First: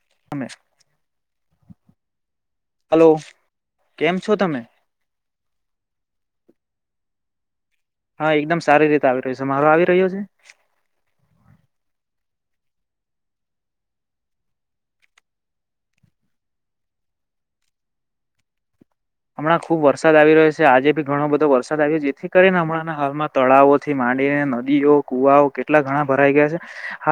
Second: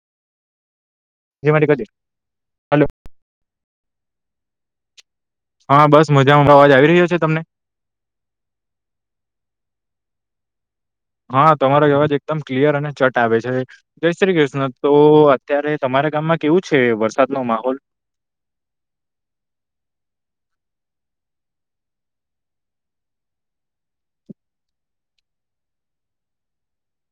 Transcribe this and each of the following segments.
[unintelligible] જેમાંરી ક હલો કેમ છો તમે. હા બસ મજામાંબા અવાજ આવી રહ્યો છે તમને હા એકદમ સારી રીતે આવી રહ્યું છે મારો આવી રહ્યો છે હા તમારો અવાજ એકદમ ક્લિયર અને ચટ આવે છે જય શ્રી કૃષ્ણ તો અત્યારે તમારે તમારા ગામમાં કેવું છે વરસાદ નો માહોલ [inaudible] હમણાં ખુબ વરસાદ આવી રહ્યો છે આજે ભી ઘણો બધો વરસાદ આવ્યો જેથી કરીને હમણાં હાલમાં તળાવો થી માંડી અને નદીઓ કુવા કેટલા ઘણા ભરાઈ ગયા છે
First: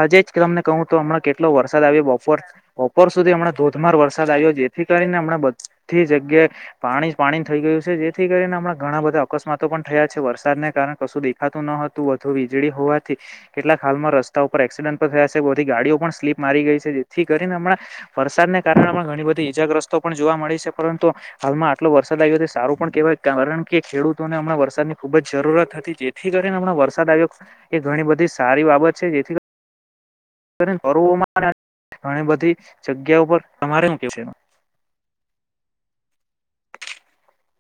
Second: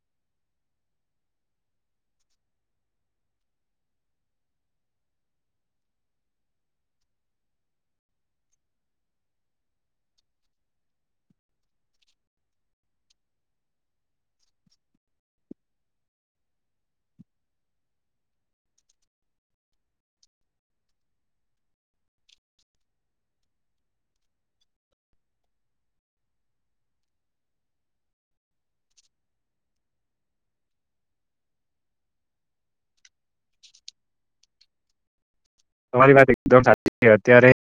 આજે જ તમને કહું તો હમણાં કેટલો વરસાદ આવી બપોર બપોર સુધી હમણા ધોધમાર વરસાદ આવ્યો જેથી કરીને હમણા બધી જગ્યા એ પાણી પાણી થઈ ગયું છે જેથી કરીને હણા ઘણા બધા અકસ્માતો પણ થયા છે વરસાદને કારણે કશું દેખાતું ન વધુ વીજળી હોવાથી કેટલાક હાલમાં રસ્તા ઉપ એક્સિડન્ટ થયા છેથી ગાડીઓ પણ સ્લીપ મારી ગઈ જેથી કરીને હમણાં વરસાદને કારણે ઘણી બધી ઈજાગ્રસ્તો પણ જોવા મળી છે પરંતુ હાલમાં આટલો વરસાદ આવ્યો હતો સારું પણ કેહેવાય કારણ કે ખેડૂતોને હમણાં વરસાદની ખુબ જરૂરત હતી જેથી કરીને હમણાં વરસાદ આવ્યો એ ઘણી બધી સારી બાબત છે જેથી કરી [unintelligible] ઘણી બધી જગ્યાઓ પર તમારે મુકે છે એ [inaudible] તમારી વાત એકદમ સાચી છે અત્યારે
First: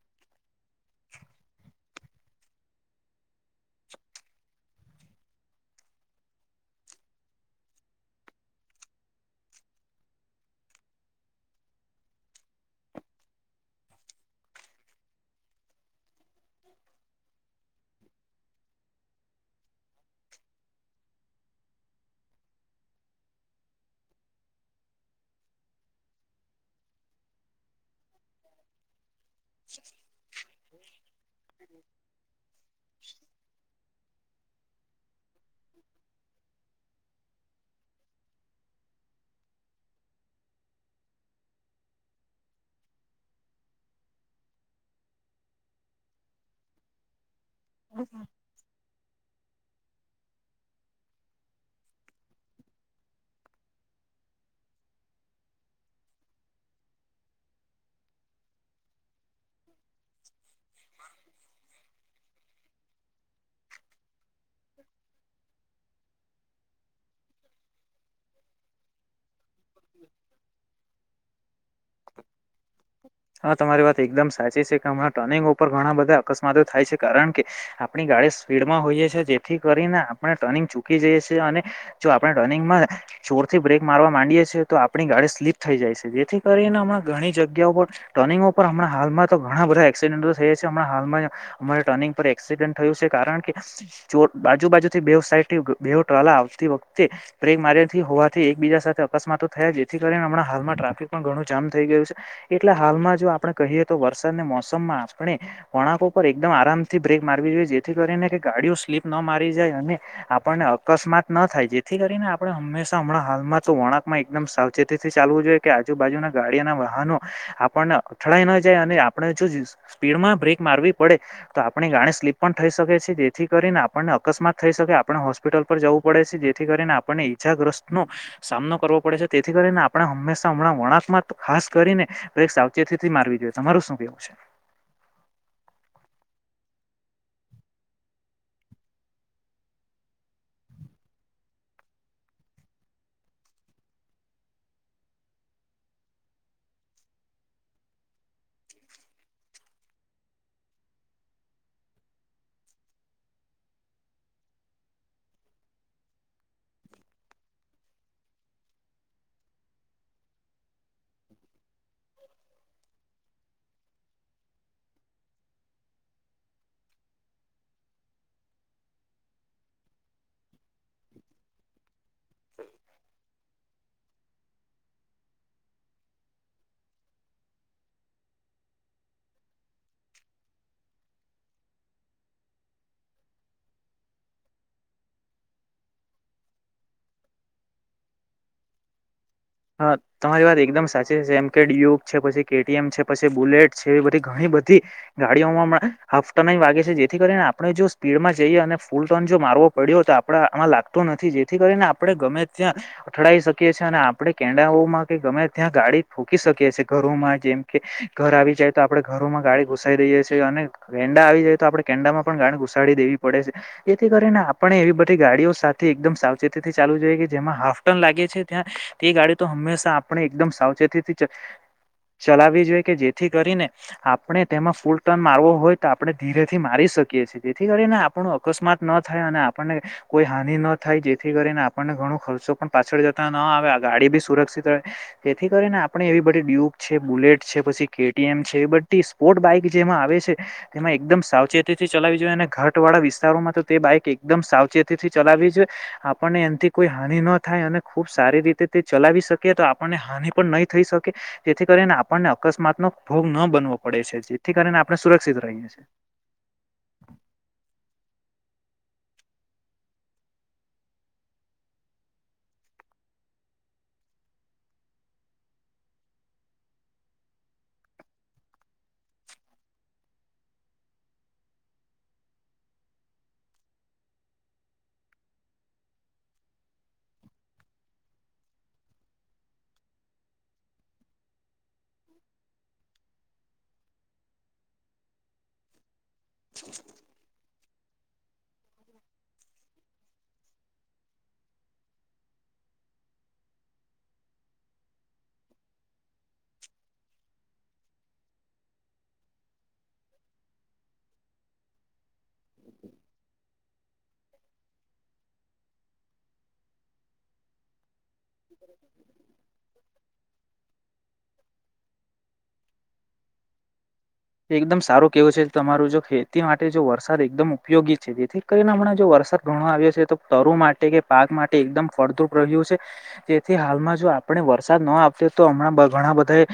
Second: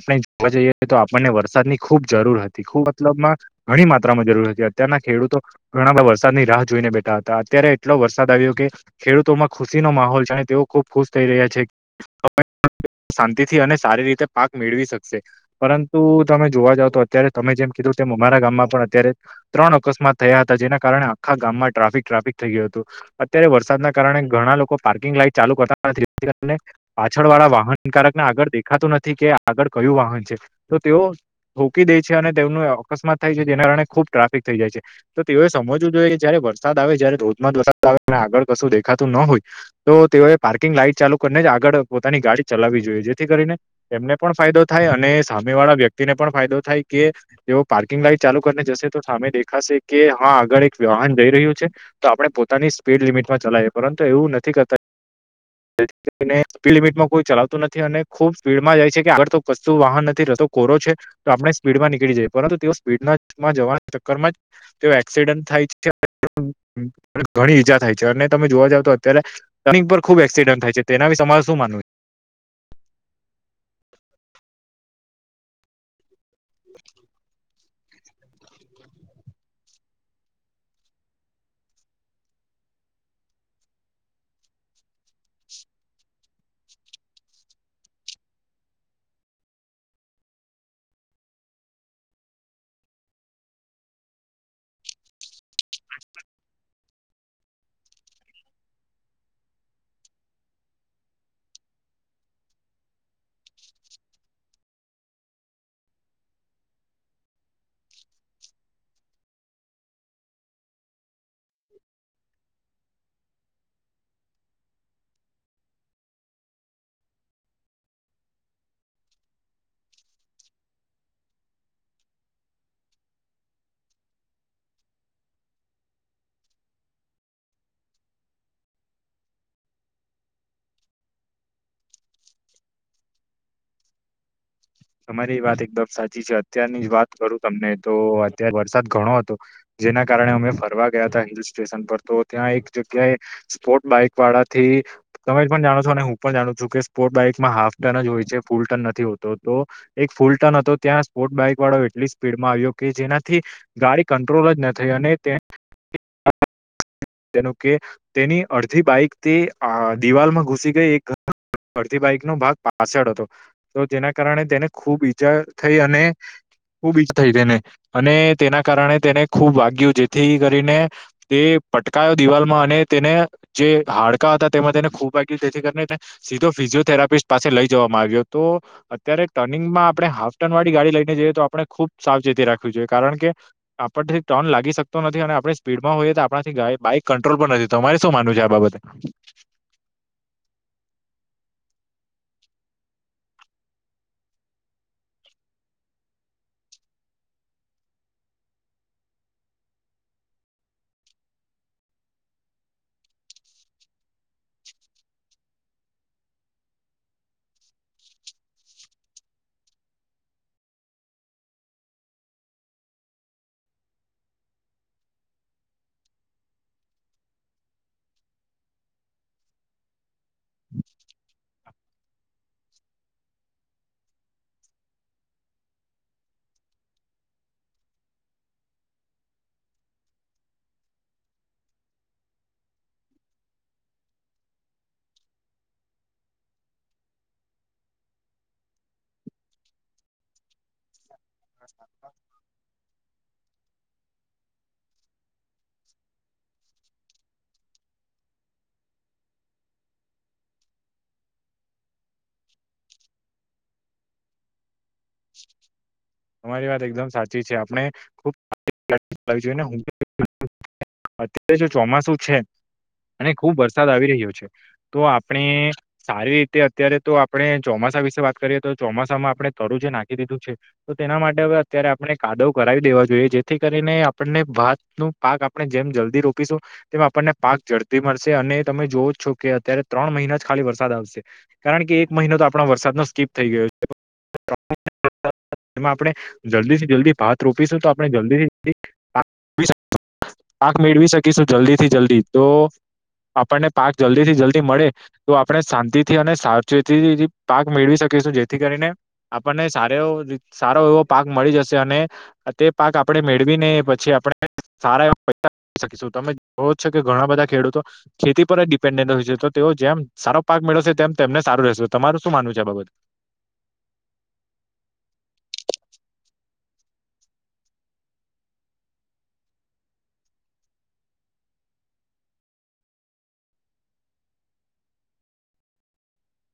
આપણે જોવા જઈએ તો આપણને વરસાદ ની ખુબ જરૂર હતી ખુબ મતલબમાં ઘણી માત્રામાં જરૂર હતી અત્યારના ખેડૂતો ઘણા બધા વરસાદની રાહ જોઈને બેઠા હતા ્અત્યારે એટલો વરસાદ આવ્યો કે ખેડૂતોમાં ખુશીનો માહોલ છે અને તેઓ ખુબ ખુશ થઈ રહ્યા છે [inaudible] શાંતિથી અને સારી રીતે પાક મેળવી શકશે પરંતુ તમે જોવા જાવ તો અત્યારે તમે જેમ કીધું સેમ અમારા ગામમાં પણ અત્યારે ત્રણ અકસ્માત થયા હતા જેના કારણે આખા ગામમાં ટ્રાફિક ટ્રાફિક થઈ ગયું હતું અત્યારે વરસાદના કારણે ઘણા લોકો પાર્કિંગ લાઈટ ચાલુ કરતા નથી જેથી કરીને પાછળ વાળા વાહનની કારક ને આગળ દેખાતું નથી કે આગળ કયું વાહન છે તો તેઓ રોકી દે છે અને તેમનું અકસ્માત થાય છે જેના કારણે ખુબ ટ્રાફિક થઈ જાય છે તો તેઓએ સમજવું જોઈએ જયારે વરસાદ આવે જયારે ધોધમાર જ વરસાદ આવે આગળ કશું દેખાતું ન હોય તો તેઓ પાર્કિંગ લાાઈટ ચાલુ કરીને જ આગળ આગળ પોતાની ગાડી ચલાવી જોઈએ જેથી કરીને એમને પણ ફાયદો થાય અને સામે વાળા વ્યક્તિને પણ ફાયદો થ થાય કે જેઓ પાર્કિંગ લાઈટ ચાલુ કરીને જશે તો સામેે દે ખાસ કે હા આગળ એક વાહન જઈ રહ્યું છે તો આપણે પોતાની સ્પીડ લિમિટમાં ચલાવીએ પરંતુ એવું નથી કરતા [inaudible] જેથી કરી ને સ્પીડ લિમિટમાં કોઈ ચલાવતું નથી અને ખુબ સ્પીડમાં જાય છે કે આગ તો કશતું વાહન નથી રેતુ કોરો છે તો આપણે સ્પીડમાં નીકળી જઈએ પરંતુ તેઓ સ્પીડમાં જવાના ચક્કરમાં જ તેઓ એક્સિડન્ટ ઘણી ઈજા થાય છે અને મે જોવાએ જાવ તો અત્યારે રનિંગ પર ખૂબ એ થાય છે તેના વિશે મારે શું માનવું છે હા તમારી વાત એકદમ સાચી છે કે હણાં ટર્નિંગ ઉપર ઘણા બધા અકસ્માતો થાય છે કારણ કે આપણી ગાડી સ્પીડ માં હોઈએ છીએ જેથી કરીને આપણે ટનિંગ ચૂકી જઈએ છીએ અને જો આપણે ટનિંગમાં ચોરથી બ્રેક મારવા માંડીએે છીએ તો આપણી ગાડી સ્લીપ થઈ જાય છે જેથી કરીને હમણાં ઘણી જગ્યા ઉપર ટર્નિંગ ઉપર હમણાં હાલમાં તો ઘણા બધા એક્સિડન્ટો થયા છે હમણા હાલમાં અમારે ટર્નિંગ પર એક્સિડન્ટ થયું છે કારણ કે બાજુ બાજુથી બેવ સાઇડ થી બેવ ટ્રલા આવતી વખતે બ્રેક મારથી હોવાથી એકબીજા સાથે અકસ્માતો થયા જેથી હમણાં હાલમાં ટ્રાફિક પણ ઘણું જામ થઈ ગયું છે એટલા હાલમાં જો આપણે કહીએ તો વરસાદને મોસમમાં આપણે વણાકો પર એકદમ આરામથી બ્રેક મારવી જોઈએ જે જેથી કરીને કે ગાડીઓ સ્લીપ ના મારી જાય અને આપણને અકસ્માત ન થાય જેથી કરીને આપણે હંમેશા હમણાં હાલમાં તો વળકમાં એકદમ સાવચેતી થી ચાલવું જોઈએ કે આજુબાજુના ગાડીના વાહનો આપ પણ અથડાઈ ના જાય અને આપણે જો સ્પીડમાં બ્રેક મારવી પડે તો આપણી ગાડી સ્લીપ પણ થઈ શકે છે જેથી કરીને આપણને અકસ્માત થઈ શકે આપણે હોસ્પિટલ પર જવું પડે છે જેથી કરીને આપણને ઈજ્જાગ્રસ્ત ન સામનો કરવો પડે છે તેથી કરીને આપણે હંમેશા હમણાં વળાકમાં ખાસ કરીને તો એક સાવચેતી થી મારવી જોઈએ તમારું શું કેવું છે તમારી વાત એકદમ સાચી છે અત્યારની જ વાત કરું તમને તો અત્યારે વરસાદ ઘણો હતો જેના કારણે અમે ફરવા ગયા હતા હિલ સ્ટેશન પર તો ત્યાં એક જગ્યાએ સ્પોર્ટ બાઈક વાળા થી તમે પણ જાણો છો અને હું પણ જાણ છું કે સ્પોર્ટ બાઈકમાં હાફ ટન જ હોય છે ફૂલ ટન નથી હોતો તો એક ફૂલ ટર્ન હતો ત્યાં સ્પોર્ટ બાઈક વાળો એટલી સ્પીડમાં આવ્યો કે જેનાથી ગાડી કંટ્રોલ થાય અને [unintelligible] [inaudible] [inaudible] તેનું કે તેની અડધી બાઈકથી અ દિવાલમાં ઘુસી ગઈ એક ફરતી બાઈક નો ભાગ પાછળ હતો તો જેના કારણે તેને ખુબ ઈજા થઈ અને ખૂબ ઇજા થઈ તેને અને તેના કારણે તેને ખૂબ વાગ્યું જેથી કરીને તે પટકાયો દિવાલમાં અને તેને જે હાડ કા હતાં તેમાં તેને ખૂબી જેથી કરીને તેને સીધો ફિઝિયોથેરાપિસ્ટ પાસે લઈ જવામાં આવ્યો તો અત્યારે ટર્નિંગમાં આપણે હાફ ટર્ન વાળી ગાડી લઈને જઈએ તો આપણે ખુબ સાવચેતી રાખવી જોઈએ કારણ કે આપથી ટર્ન લાગી શકતો નથી અને આપણે સ્પીડમાં હોઈએ તો આપ આપ બાઈક કંટ્રોલ પર નથી તમારે શું માનવું છે આ બાબતે હા તમારી વાત એકદમ સાચી છે એમ કે ડીુયુક છે પછી કેટીએમ છે પછી બુલેટ છે એ બધી ઘણી બધી ગાડીઓમાં પણ હાફ ટર્ન એ ય વાગે છે જેથી કરીને આપણે જો સ્પીડમાં જઈએ અને ફૂલ ટર્ન જો મારવો પડ્યો તો આપણા માં લાગતો નથી જેથી કરીને આપણે ગમે ત્યાં અથડાઈ શકીએ અને આપ આપણે કેડાઓમાં કે ગમે ત્યાં ગાડી ઠોકી શકીએ છીએ ઘરોમાં જેમ કે ઘર આવી જાય તો આપડે ઘર ઘરો માં ગાડી ઘુસાઈ દઈએ છે અને કેંડા આવી જાય તો આપણે કેંડામાં પણ ગાડી ઘુસાડી દેવી પડે છે એથી કરીને આપણે એવી બધી ગાડીઓ સાથે એકદમ સાવચેતી થી ચાલુ જોઈએ કે જેમાં હાફટર્ન લાગે છે ત્યાં તે ગાડી તો હંમેશા આપણે એકદમ સાવચેતીથી ચલાવી જોય કે જેથી કરીને આપણે તેમાં ફૂલ ટર્ન મારવો હોય તો આપણે ધીરેથી મારી શકીએ છે જેથી કરીને આપણું અકસ્માત ન થાય અને આપણને કોઈ હાનિ ન થાય જેથી કરીને આપણને ઘણું ખર્ચો પણ પાછળ જતા ન આવે ગાડી બી સુરક્ષિત રહે તેથી કરીને આપણેે એવી બધી ડ્યુબ છે બુલેટ છે પછી કેએમ છે એ બધ બધી સ્પોર્ટ બાઈક જેમાં આવે છે તેમાં એકદમ સાવચેતીથી ચલાવી જોઈએ અને ઘાટ વાળા વિસ્તારોમાં તે બાઈક એકદમ સાવચેતીથી ચલાવી છેઈ આપણને એમથી કોઈ હાનિ ન થાય અને ખુબ સારી રીતે તે ચલાવી શકી તો આપણને હાનિ પણ નહી થઈ શકે તેથી કરીને આપણને અકસ્માતનો ભોગ ન બનવો પડે છે જેથી કરીને આપ તમારી વાત એકદમ સાચી છે આપણે ખુબ અત્યારે [inaudible] [unintelligible] જો ચોમાસું છે અને ખુબ વરસાદ આવી રહ્યો છે તો આપણે સારી રીતે અત્યારે તો આપણે ચોમા ચોમાસા વિશે વાત કરીએ તો ચોમાસામાં આપણે તર જે નાખી દીધું છે તો તેના માટે હવે અત્યારે આપણે કાદવ કરાવી દેવા જોઈએ જેથી કરીને આપણને વાત નું પાક આપણે જેમ જલ્દી રોપીશું તેમ આપણને પાક ઝડપી મળશે અને તમે જોવો જ છો કે અત્યારે ત્રણ મહિના જ ખાલી વરસાદ આવશે કારણ કે એક મહિનો તો આપણા વરસાદ નો સ્કીપ થઈ ગયો છે [unintelligible] [inaudible] એમાં આપણે જલ્દી જલ્દી ભાત રો રોપીશું તો આપણે જલ્દી થી જલ્દી [inaudible] પાક મેળવી શકીશું જલ્દી થી જલ્દી તો આપણને પાક જલ્દી થી જલ્દી મળે તો આપણે શાંતિ થી અને સાવચેતી પાક મેળવી શકી શું જેથી કરીને આપણને સારો એવો સારો એવો પાક મળી જશે અને તે પાક આપણેે મેળવી ને પછી આપણે સારા એવા પૈસા [unintelligible] શકીશું તમે જોવો છો કે ઘણા બધા ખેડૂતો ખેતી પર જ ડિપેન્ડન્ટ હોય છે તો તેઓ જેમ સારો પાક મેળવશે તેમ તેમને સારું રહેશે તમારું શું માનવ છે આ બાબત. એકદમ સારું કેવું છે તમારું જો ખેતી માટે જો વરસાદ એકદમ ઉપયોગી છે જેથી કરીને હમણા જોર વર સાદ ઘણો આવ્યો છે તો તરુ માટે કે પાક માટે એકદમ ફળદ્રુપ રહ્યું છે જેથી હાલમાં જો આપણે વરસાદ ન આપતી તો હમણાં ઘણા બધા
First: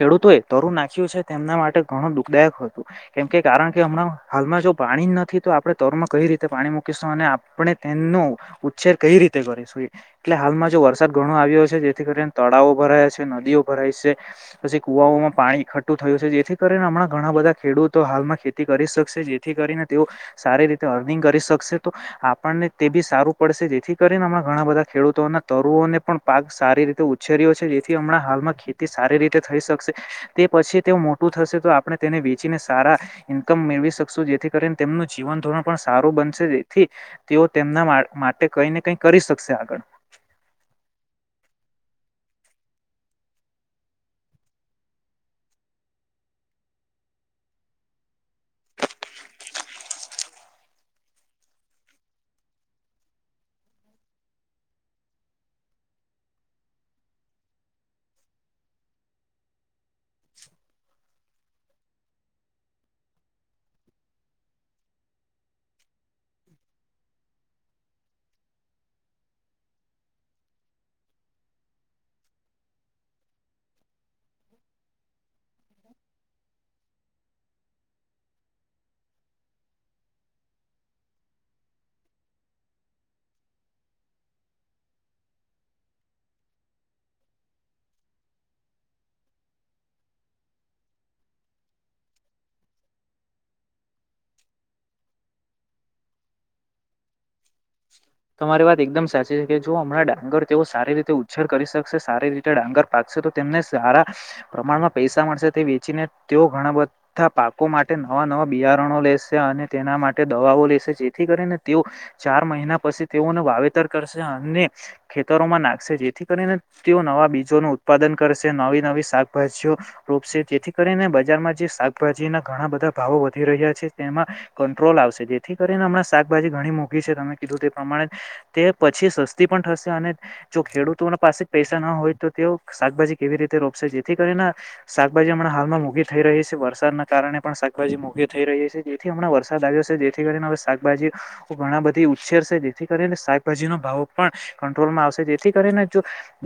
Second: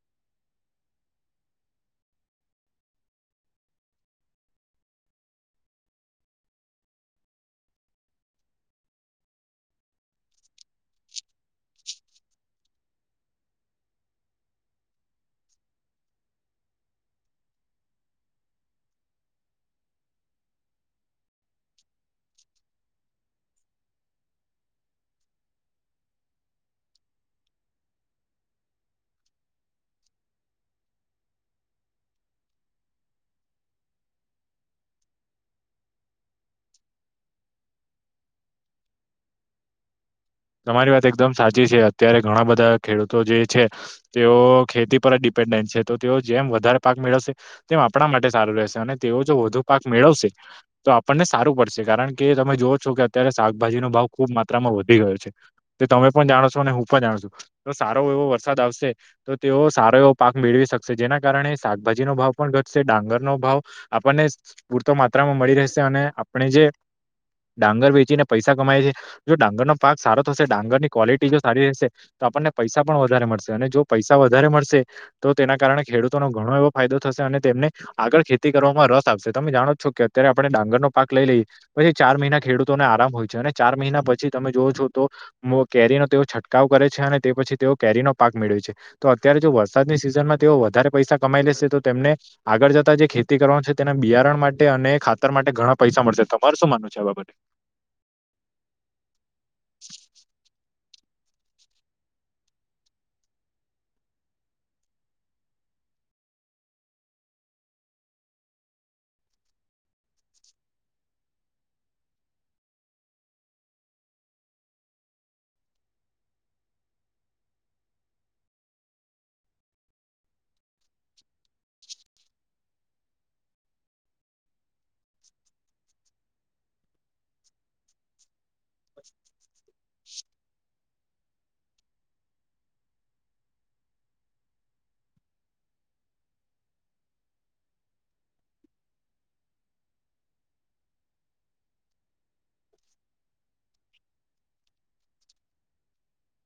ખેડૂતો એ તરું નાખ્યું છે તેમના માટે ઘણું દુઃખદાયક હતું કેમ કે કારણ કે હમણાં હાલમાં જો પાણી નથી તો આપણે તરુ માં કઈ રીતે પાણી મૂ કી શું અને આપણે તેનો ઉછેર કઈ રીતે કરીશું એટલે હાલમાં જો વરસાદ ઘણો આવ્યો છે. જેથી કરીને તળાવો ભરાયા છે, નદીઓ ભરાઈ છે, પછી કુવાઓમાં પાણી એકઠું થયું છે, જેથી કરીને હમણાં ઘણા બધા ખેડૂતો હાલમાં ખેતી કરી શકશે જેથી કરીને તેઓ સારી રીતે અર્નિંગ કરી શ કશે તો આપણને તે બી સારું પડશે જેથી કરીને હમણા ઘણા બધા ખેડૂતોના તરુઓને પણ પાક સારી રીતે ઉછેર્યો છે, જેથી હમણાં હાલમાં ખેતી સારી રીતે થઈ શકશે તે પછી તેઓ મોટું થશે તો આપણે તેને વેચીને સારા ઈનકમ મેળવી શકશું જેથી કરીને તેમનું જીવન ધોરણ પણ સારું બનશે તેથી તેઓ તેમના મા માટે કઈ ને કઈ કરી શકશે આગળ તમારી વાત એકદમ સાચી છે, અત્યારે ઘણા બધા ખેડૂતો જે છે, તેઓ ખેતી પર ડિ પેન્ડન્ટ છે, તો તેઓ જેમ વધારે પાક મેળવશે તેમ આપણા માટે સારું રહેશે અને તેઓ જો વધુ પાક મેળવશે તો આપણને સારું પડશે કારણ કે તમે જોઓ છો કે અત્યારે શાકભાજીનો ભાવ ખુબ માત્રામાં વધી ગયો છે. તે તમે પણ જાણો છો અને હું પણ જાણ છું તો સારો એવો વરસાદ આવશે તો તેઓ સારો એવો પાક મેળવી શકશે જેના કારણે શાકભાજીનો ભાવ પણ ઘટશે ડાંગરનો ભાવ આપણને પૂરતો માત્રામાં મળી રહેશે અને આપણે જે ડાંગર વેચીને પૈસા કમાયે છે, જો ડાંગરનોો પાક સારો થશે ડાંગરની ક્વોલિટી જો સારી રહેશે તો આપણને પૈસા પણ વધારે મળશે અને જો પૈસા વધારે મળશે તો તેના કારણે ખેડૂતોનો ઘણો એવો ફાયદો થશે અને તેમને આગળ ખેતી કરવામાં રસ આપશે તમે જાણો છો કે અત્યારે આપણે ડાંગરનો પાક લઈ લઈએ પછી ચાર મહિના ખેડૂતોને આરામ હોય છે, અને ચાર મહિના પછી તમે જોવો છો તો મો કેરીનો તેઓ છંટકાવ કરે છે, અને તે પછી તેઓ કેરીનો પાક મેળવે છે, તો અત્યારે જો વરસાદની સિઝનમાં તેઓ વધારે પૈસા કમાઈ લેશે તો તેમને આગળ જતા જે ખેતી કરવાનું છે, તેના બિયારણ માટે અને ને ખાતર માટે ઘણા પૈસા મળશે તમાર શું માનવ છે આ બાબતે? તમારી વાત એકદમ સાચી છે, કે જો હમણાં ડાંગર તેઓ સારી રીતે ઉછેર કરી શકશે સારી રીતે ડાંગર પાકશે તો તેમને સારા પ્રમાણમાં પૈસા મળશે તે વેચીને તેઓ ઘણા બધા પાકો માટે નવા નવા બિયારણો લેશે અને તેના માટે દવાઓ લેશે જેથી કરીને તેઓ ચાર મહિના પછી તેઓનું વાવેતર કરશે અને ખેતરોમાં નાખશે જેથી કરીને તેઓ નવા બીજોનું ઉત્પાદન કરશે નવી નવી શાકભાજીઓ રોપશે જેથી કરીને બજારમાં જે શાકભા જીના ઘણા બધા ભાવો વધી રહ્યા છે, તેમાં કંટ્રોલ આવશે જેથી કરીને હણાં શાકભાજી ઘણી મો ધી છે, તમે કીધું તે પ્રમાણે તે પછી સસ્તી પણ થશે અને જો ખેડૂતોના પાસે પૈસા ન હોય ત તેઓ શાકભાજી કેવી રીતે રોપશે જેથી કરીને શાકભાજી હમણાં હાલમાં મોઘી થઈ રહી છે, વરસા દના કારણે પણ શાકભાજી મોઘી થઈ રહી છે, જેથી હમણાં વરસાદ આવ્યો છે, જેથી કરીને હવે શાકભાજી ઘણા બધી ઉછેરશે જેથી કરીને શાકભાજીનો ભાવો પણ કંટ્રોલમાં આવશે જેથી કરીને જો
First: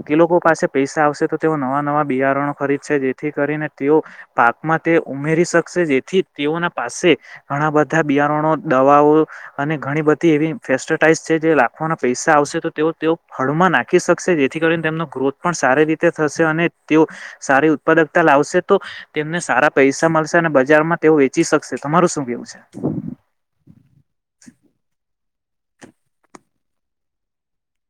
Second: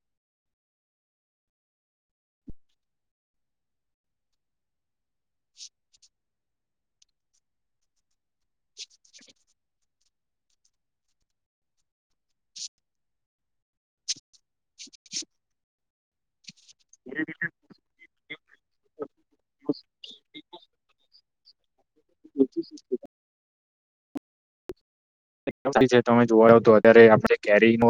એ લોકો પાસે પૈસા આવશે તો તેઓ નવા નવા બિયારણો ખરીદશે જેથી કરીને તેઓ પાકમાં તે ઉમેરી શકશે જેથી તેઓના પાસે ઘણા બધા બિયારણો દવાઓ અને ઘણી બધી એવી ફેસ્ટટાઈઝ છે, જે લખવાના પૈસા આવશે તો તેઓ તેઓ ફળમાં નાખી શકશે જેથી કરીને તેમનો ગ્રોથ પણ સારી રીતે થશે અને તેઓ ધીરે ધીરે સારી ઉત્પાદકતા લાવશે તો તેમને સારા પૈસા મળ શે અને બજારમાં તેઓ વેચી શકશે તમારું શું કેવું છે? તમે જોવા તો અત્યારે આપણે જે કેરીનો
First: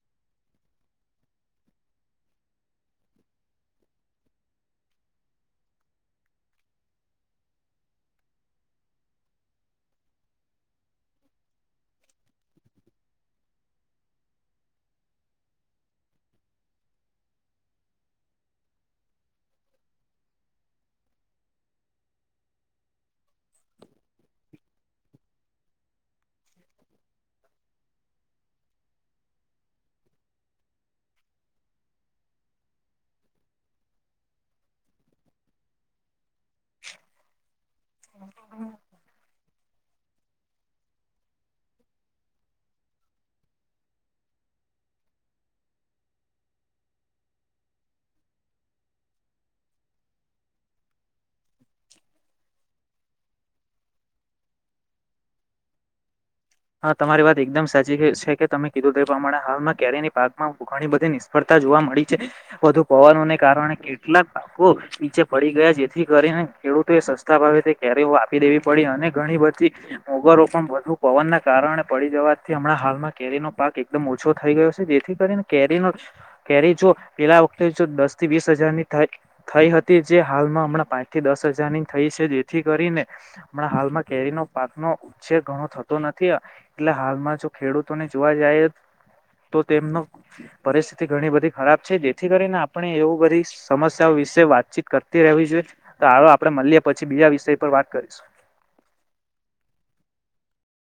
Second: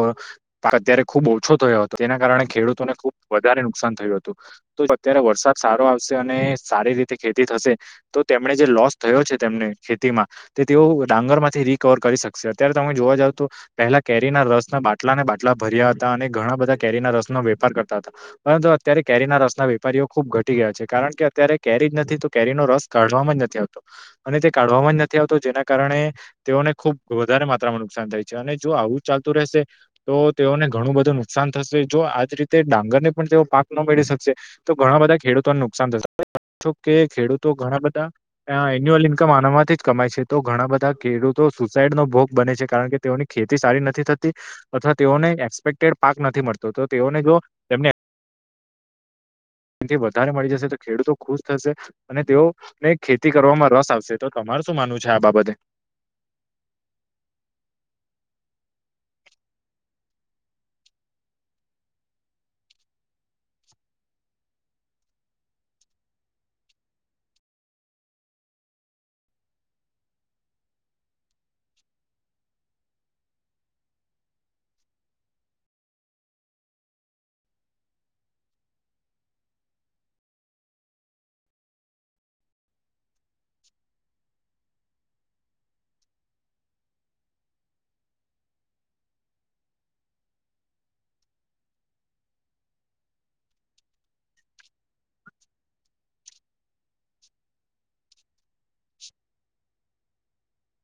પાક અત્યારે ખુબ ઓછો થયો હતો તેના કારણે ખેડૂતોને ખુબ વધારે નુકસાન થયું હતું તો અત્યારે વરસાદ સારો આવશે અને સારી રીતે ખેતી થશે તો તેમણે જે લોસ થયો છે, તેમને ખેતીમાં તે તેઓ ડાંગર માંથી રિકવર કરી શ કસે અત્યારે તમે જોવા જાવ તો પહેલા કેરી ના રસના બાટલા ને બાટલા ભર્યા હતા અને ઘણા બધા કેરીના રસ ન વેપાર કરતા હતા પરંતુ અત્યારે કેરીના રસના વેપારીઓ ખુબ ઘટી ગયા છે, કારણ કે અત્યારે કેરી નથી તો કેરીનો રસ કાઢવાવામાં જ નથી આવતો અને તે કાઢવામાં જ નથી આવતો જેના કારણે તેઓને ખૂબ વધારે માત્રામાં નુકસાન થાય છે, અને જો આવું ચાલતું રહેશે તો તેઓને ઘણું બધું નુકસાન થશે જો આજ રીતે ડાંગરને પણ તેઓ પાક ન મેળવી શકશે તો ઘણા બધા ખેડૂતોને નુકસાન જ [unintelligible] કે ખેડૂતો ઘણા બધા અ એન્યુઅલ ઇન્કમ આના માંથી જ કમાય છે, તો ઘણા બધા ખેડૂતો સૂ સાઈડ નો ભોગ બને છે, કારણ કે તેઓની ખેતી સારી નથી થતી અથવા તેઓને એક્સપેક્ટેડ પાક નથી મળતો તો તેઓને જો તેમને એનથી વધારે મળી જશે તો ખેડૂતો ખુશ થશે અને તેઓ ને ખેતી કરવામાં રસ આવશે તો તમા મારે શું માનવું છે, આ બાબતે? [inaudible] હા તમારી વાત એકદમ સાચી છે કે તમે કીધું તે પ્રમાણે હાલમાં કેરીની પાકમાં ઘણી બધી નિષ્ફળતા જોવા મળી છે વધુ પવનોને કારણે કેટલાક પાકો નીચે પડી ગયા જેથી કરીને ખેડૂતો એ સસ્તા ભાવે તે કેરીઓ આપી દેવી પડી અને ઘણી બધી મોગરો પણ વધુ પવનના કારણે પડી જવાથી હમણાં હાલમાં કેરીનોો પાક એકદમ ઓછો થઈ ગયો છે જેથી કરીને કેરીનો કેરી જો પેલા વખતે જો દસ થી વીસ હજારની થઈ હતી જે હાલમાં હમણાં પાંચ થી દસ સજની થઈ છે જેથી કરીને હમણાં હાલમાં કેરીનો પાક નો ઉછેર ઘણો થતો નથી એટલે હાલમાં જો ખેડૂતોને જોવા જાય તો તેમનો પરિસ્થિતિ ઘણી બધી ખરાબ છે જેથી કરીને આપણે એવું બધી સમસ્યાઓ વિશે વાતચીત કરતી રહેવી જોઈએ તો આવો આપે મળએ પછી બીજા વિષય પર વાત કરીશું [inaudible]